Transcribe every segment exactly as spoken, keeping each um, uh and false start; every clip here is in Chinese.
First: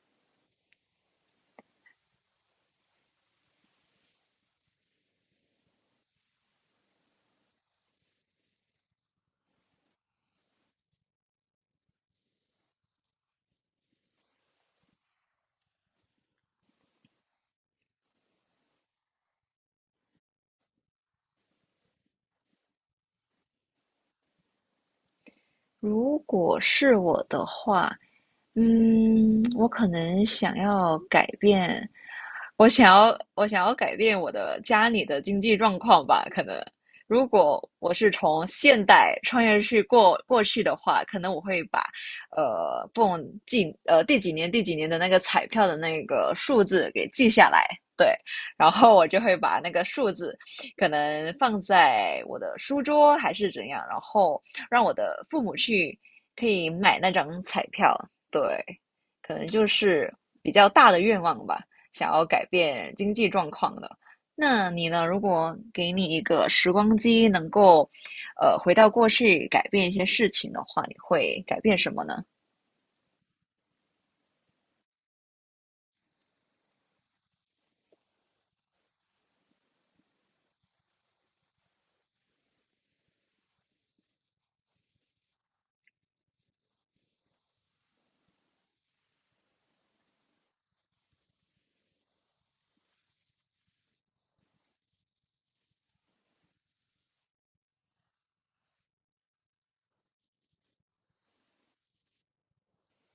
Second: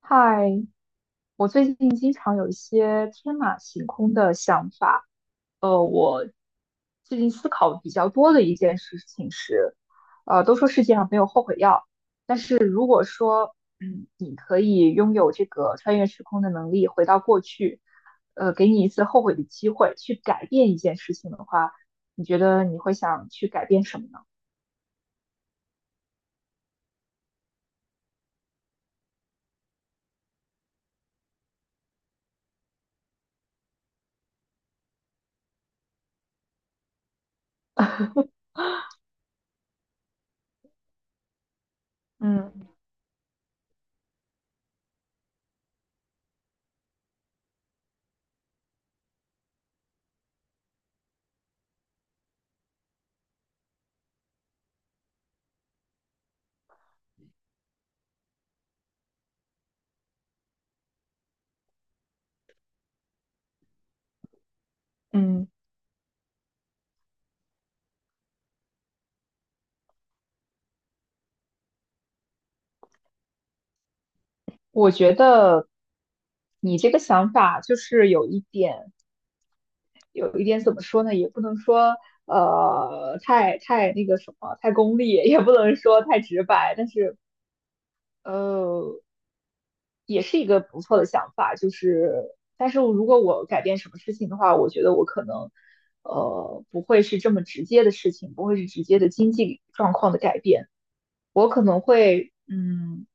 嗨，我最近经常有一些天马行空的想法。呃，我最近思考比较多的一件事情是，呃，都说世界上没有后悔药，但是如果说，嗯，你可以拥有这个穿越时空的能力，回到过去，呃，给你一次后悔的机会，去改变一件事情的话，你觉得你会想去改变什么呢？如果是我的话，嗯，我可能想要改变，我想要我想要改变我的家里的经济状况吧。可能如果我是从现代穿越去过过去的话，可能我会把嗯呃不懂几呃第几年第几年的那个彩票的那个数字给记下来，对。然后我就会把那个数字可能放在我的书桌还是怎样，然后让我的父母去可以买那张彩票，对，可能就是比较大的愿望吧。想要改变经济状况的。那你呢？如嗯，果给你一个时光机，能够，呃，回到过去改变一些事情的话，你会改变什么呢？我觉得你这个想法就是有一点。有一点怎么说呢，也不能说呃太太那个什么太功利，也不能说太直白，但是呃也是一个不错的想法。就是但是如果我改变什么事情的话，我觉得我可能呃不会是这么直接的事情，不会是直接的经济状况的改变，我可能会嗯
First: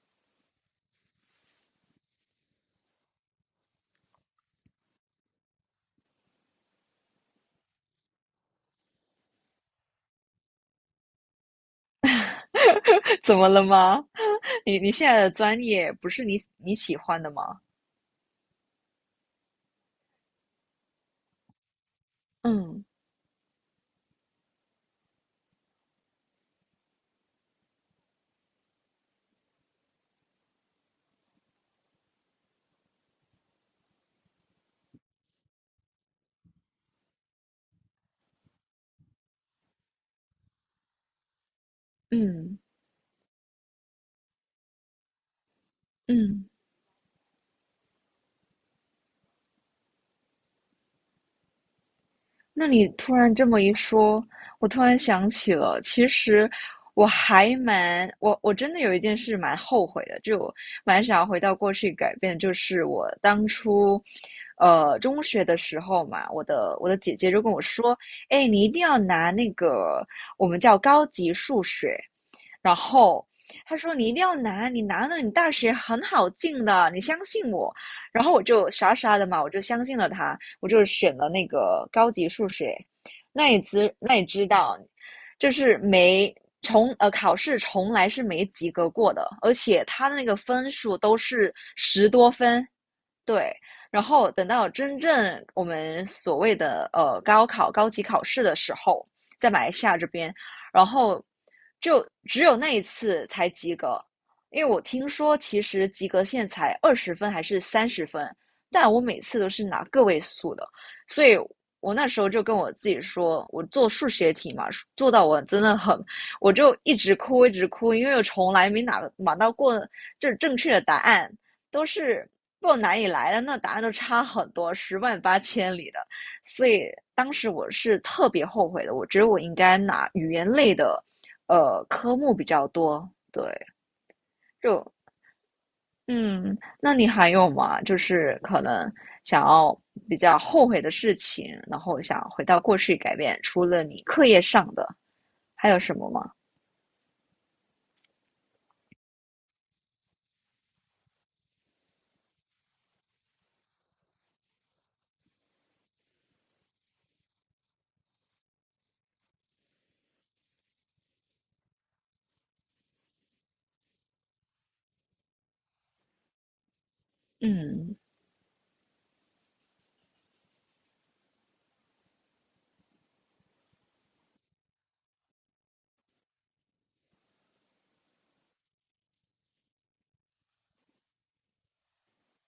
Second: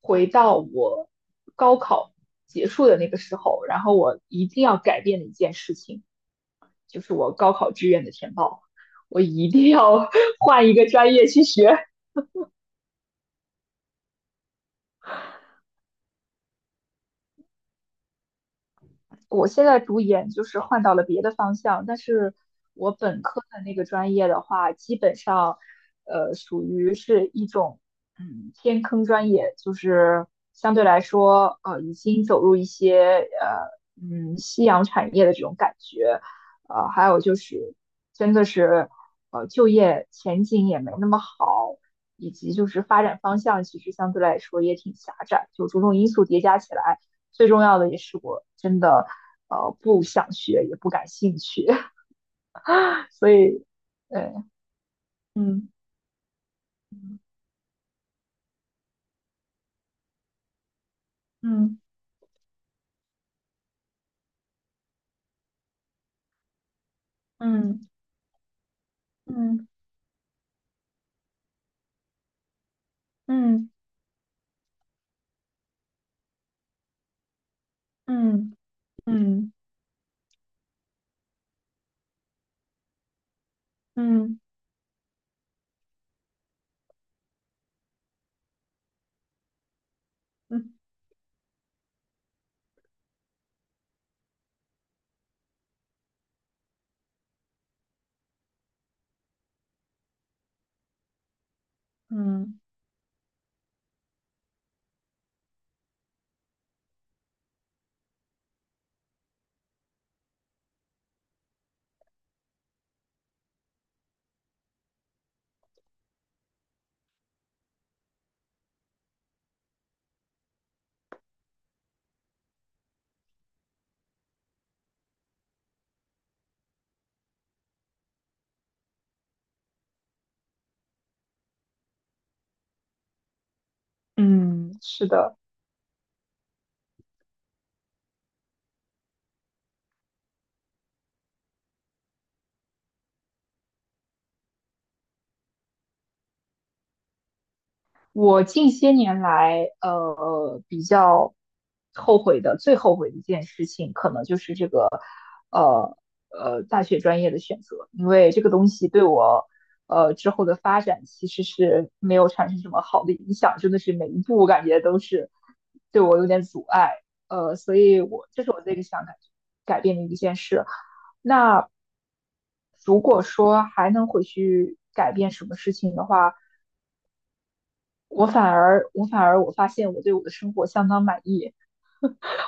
回到我高考结束的那个时候，然后我一定要改变的一件事情。就是我高考志愿的填报，我一定要 换一个专业去学。怎么了吗？你你现在的专业不是你你喜欢的吗？我现在读研就是换到了别的方向，但是嗯我本科的那个专业的话，基本上，呃，属于是一种嗯偏坑专业，就是相对来说，呃，已经走入一些呃嗯夕阳产业的这种感觉。呃，还有就是真的是呃就业前景也没那么好，以及嗯就是发展方向其实相对来说也挺狭窄，就种种因素叠嗯。加起来。最重要的也是我真的呃不想学，也不感兴趣，那你突所然这么以一对，说，我突然想起嗯了，其实我嗯还蛮我我真的有一件事蛮后悔的，就我蛮想要回到过嗯去改变。就是我当初，呃，中学的时候嘛，我的我的姐姐就跟我说，哎，你一定要拿那嗯个我们叫高级数学。然后嗯他说你一定要拿，你拿了你大学很好进的，你相信我。然后我嗯就傻傻的嘛，我嗯就相信了他，我就选了那个高级数学。那也知那也嗯知道，就是没从呃考试从来是没及格过的，而且他的那个分嗯数都是十多分，对。然后等到真正我们所谓的呃高考、高级考试的时候，在马来西亚这边，然后就只有嗯那一次才及格。因为我听说其实及格线才二十分还是三十分，但我每次都是拿个位数的。所以我那时候就跟我自己说，我做数学题嘛，做到我真的很，我就一直哭一直哭，因为我从来没拿拿到过就是正确的答案，都是不知道哪里来的，那答案都差很多，十万八千里的。所以当时我是特别后悔的，我觉得我应该拿语言类的呃科目比较多。对，嗯，就是的。嗯，那你还有吗？就是可能想要比较后悔的事情，然后想回到过去改变，除了你课业上的，还有什么吗？我近些年来，呃，比较后悔的，最后悔的一件事情，可能就是这个，呃呃，大学专业的选择。因为这个东西对我呃，之后的发展其实是没有产生什么好的影响，真的是每一步我感觉都是对我有点阻碍。呃，所嗯，以我这是我最想改改变的一件事。那如果说还能回去改变什么事情的话，我反而我反而我发现我对我的生活相当满意，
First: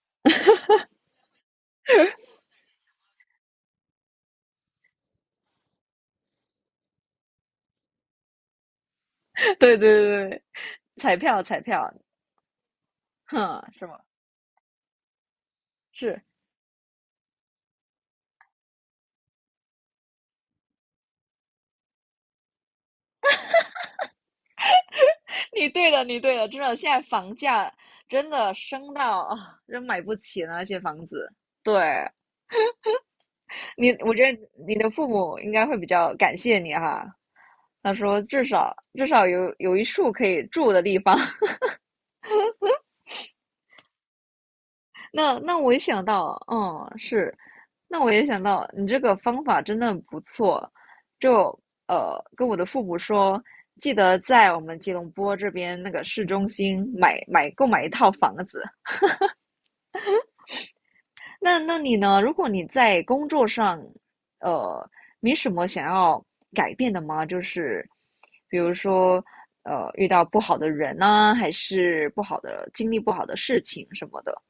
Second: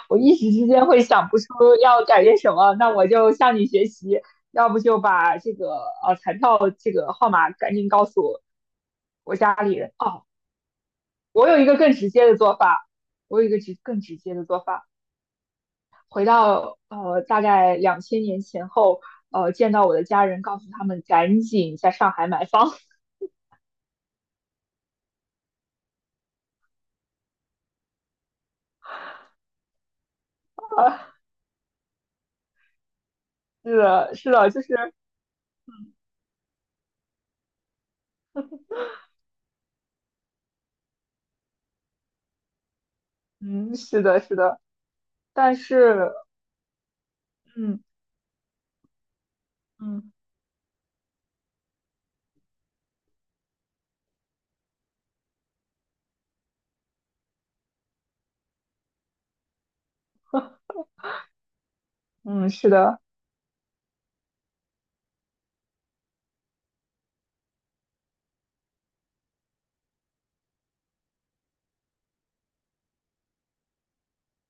我一时之间会想不出要改变什么，那我就向你学习，要不就把这个呃彩票这个号码赶紧告诉我家 里对对人。哦，对，对，彩票我有彩一个票，更直接的做法，我有一个哼，直是吗？更直接的做法，是。回到呃大概两千年前后，呃见到我的家人，告诉他们赶紧在上海买房。你对了，你对了，真的，现在房价真的升到啊，真买不起那些房 子。对。是你，我的，觉是得的，就是你的父母应该会比较感谢你哈。他说至少至少有有一处可以住的地方。嗯，是的，是的，那但那我也想是。到，嗯，是，嗯，那我也想到你这个方法真的嗯不错。就呃，跟我的父母说，记得在我们吉隆坡这边那个市中心买买购买一套房子。那那你呢？如果嗯，你是的，在工作上，呃，没什么想要改变的吗？就是比如说，呃，遇到不好的人呢、还是不好的经历、不好的事情什么的。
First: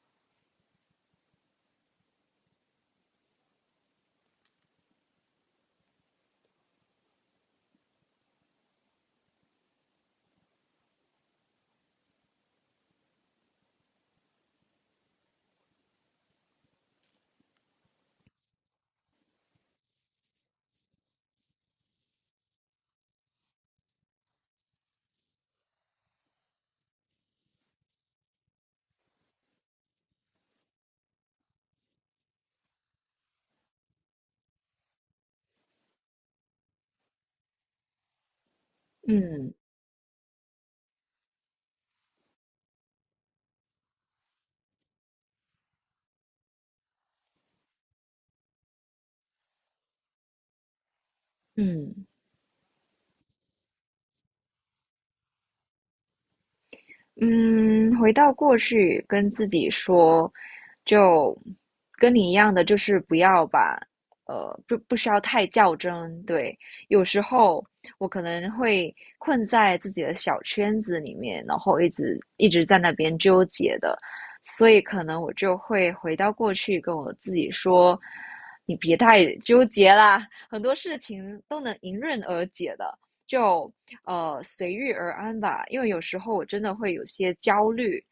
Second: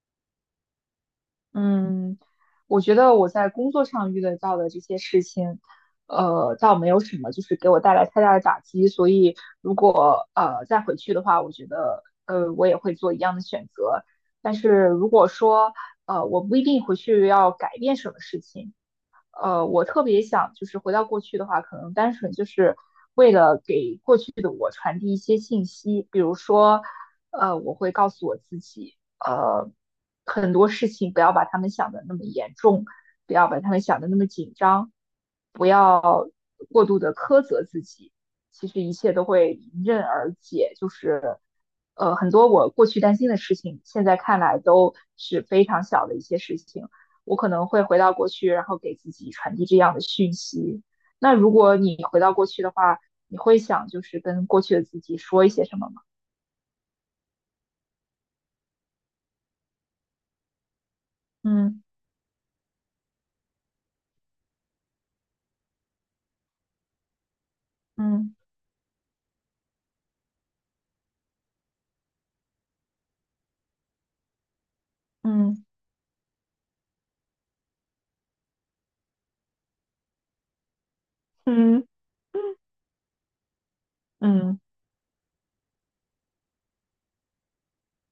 嗯，我觉得我在工作上遇得到的这些事情，呃，倒没有什么，就是给我带来太大的打击，所以如果呃再回去的话，我觉得呃我也会做一样的选择。但是如果说呃我不一定回去要改变什么事情，呃，我特别想就是回到过去的话，可能单纯就是为了给过去的我传递一些信息。比如说，呃，我会告诉我自己，呃，很多事情不要把他们想的那么严重，不要把他们想的那么紧张，不要过度的苛责自己，其实一切都会嗯迎刃而解，就是。呃，很多我过去担心的事情，现在看来都是非常小的一些事情，我可能会回到过去，然后给自己传递这样的讯息。那如果你嗯回到过去的话，你会想就是跟过去的自己说一些什么吗？嗯，回到过去，跟自己说，就嗯跟你一样的。就是不要把，呃，不不需要太较真。对。有时候我可嗯能会困在自己的小圈子里面，然后一直一直在那边纠结的。所以可能我就嗯会回到过去，跟我自己说，你别太纠结啦，很多事情都能嗯迎刃而解的。就呃，嗯随遇而安吧，因为有时候我真的会有些焦虑，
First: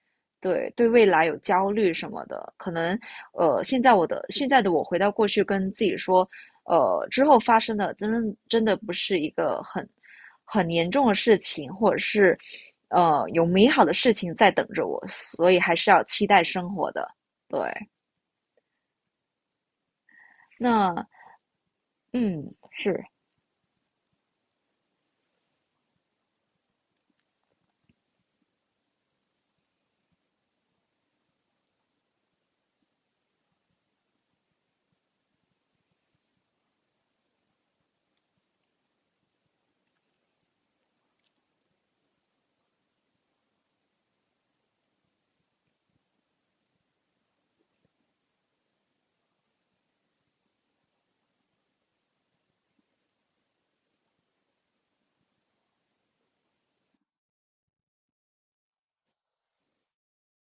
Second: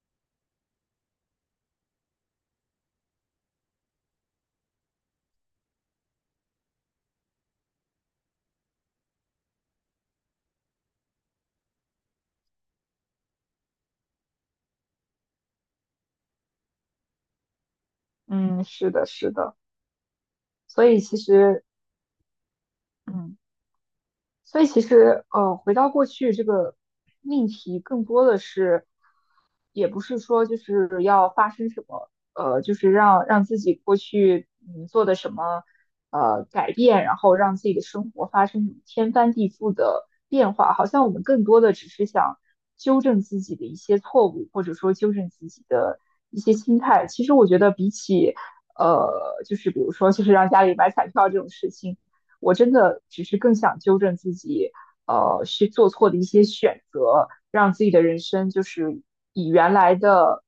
对，对未来有焦虑什么的。可能呃，现在我的现在的我回到过去跟自己说，呃，之后发生的真真的不是一个很很严重的事情，或者是呃有美好的事情在等着我，所以还是要期待生活的，对。嗯，是的，是的。所以那其实，嗯是。嗯，所以其实，呃，回到过去这个命题更多的是也不是说就是要发生什么，呃，就是让让自己过去嗯做的什么呃改变，然后让自己的生活发生什么天翻地覆的变化，好像我们更多的只是想纠正自己的一些错误，或者说纠正自己的一些心态。其实我觉得比起呃，就是比如说就是让家里买彩票这种事情，我真的只是更想纠正自己呃去做错的一些选择，让自己的人生就是以原来的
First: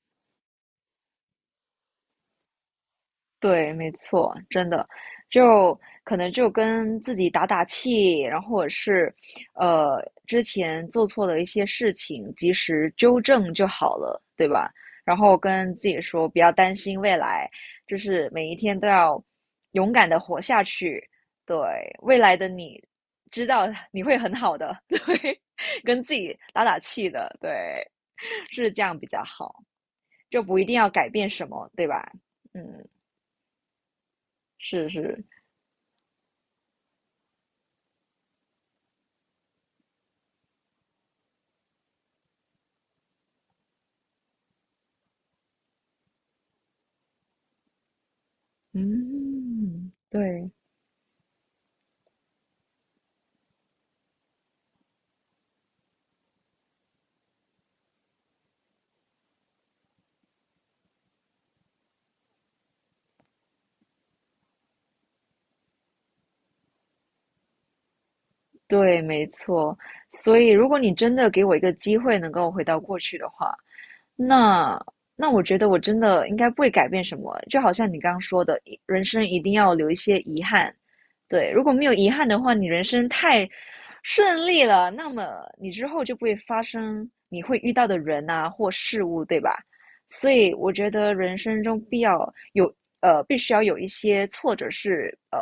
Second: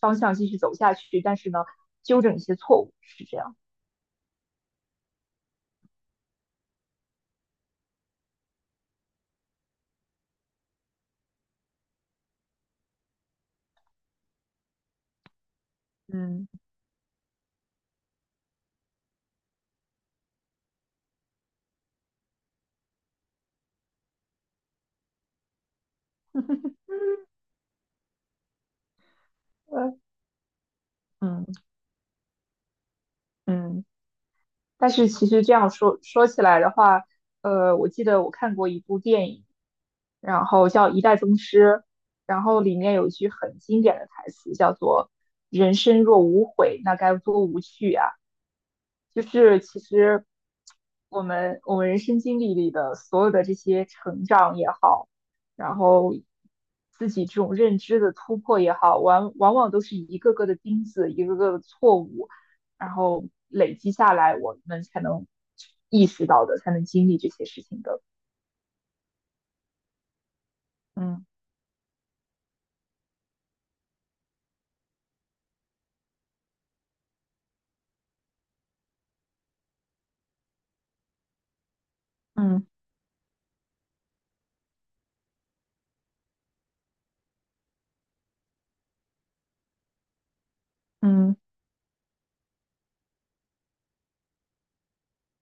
方向继续走下去。但是呢，纠正一些错误是这样。对，没错，真的，就可能就跟自己打打气，然后或者是，呃，之前做错的一些事情，及时纠正就好了，对吧？然后跟自己说，不嗯要担心未来，就是每一天都要勇敢的活下去。对，未来的你，知道你会很好的，对，跟自己打打气的，对，是这样比较好，对，就不一定要改变什嗯么，对吧？嗯，嗯。是但是是。其实这样说说起来的话，呃，我记得我看过一部电影，然后叫《一代宗师》，然后里面有一句很经典的台词，叫做"人生若无悔，那该多无趣啊"。就是其嗯，实对我们我们人生经历里的所有的这些成长也好，然后自己这种认知的突破也好，往往往都是一个个的钉子，一个个的错误，然后累积下来，我们才能意识到的，才能经历这些事情的。对，没错。所以，如果你真嗯的给我一个机会能够回到过去的话，那那我觉得我真的应该不会改变什么，就好像你刚刚说的，一人生一定要留一些遗憾。对，如果没有遗憾的话，嗯你人生太顺利了，那么你之后就不会发生你会遇到的人啊或事物，对吧？所以我觉得嗯人生中必要有呃，必须要有一些挫折，是呃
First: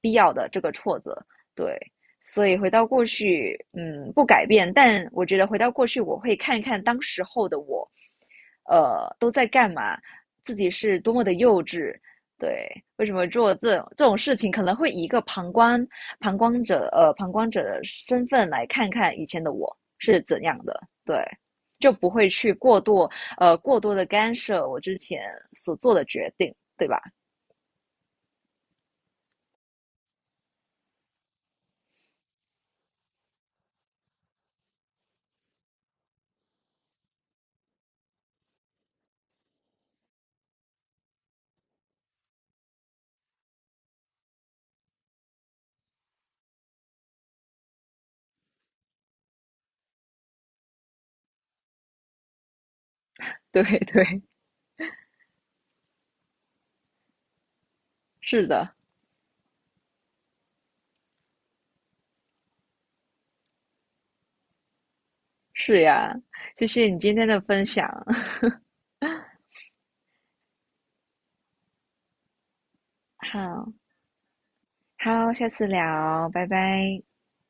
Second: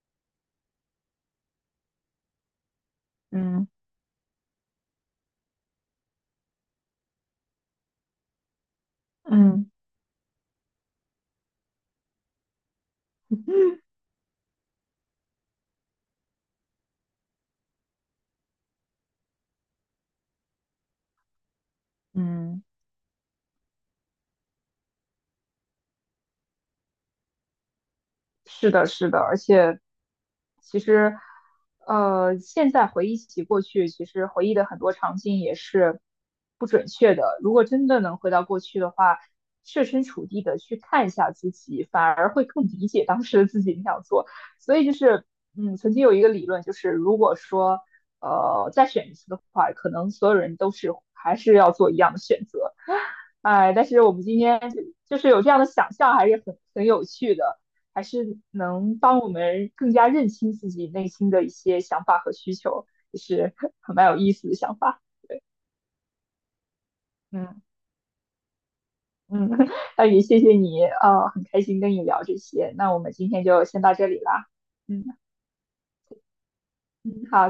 必要的这个挫折。对。所以回到过去，嗯嗯，不改变。但我觉得回到过去，我会看看当时候的我，呃，都在嗯干嘛，自己是多么的幼稚，对。为什么做这这种事情，可能会以一个旁观旁观者呃旁观者的身份来看看以前的我是怎样的，对。就不会去嗯。过度呃过多的干涉我之前所做的决定，对吧？是的，是的。而且其实，呃，现在回忆起过去，其实回忆的很多场景也是不准确的。如果真的能回到过去的话，设身处地的去看一下自己，反而会更理解当时的自己那样做。所以就是，嗯，曾经有一个理论，就是如果说，呃，再选一次的话，可能所有人都是还是要做一样的选择。对哎，但是我对，们今天就就是有这样的想象，还是很很有趣的，还是是的，能帮我们更加认清自己内心的一些想法和需求，也是很蛮有意思的想法。对，是呀，谢谢你今天的嗯分享。嗯，那也谢谢你，呃，很开心跟你聊这些。那我们今天就好。先到这里啦。嗯好，下次聊，拜拜。嗯，好。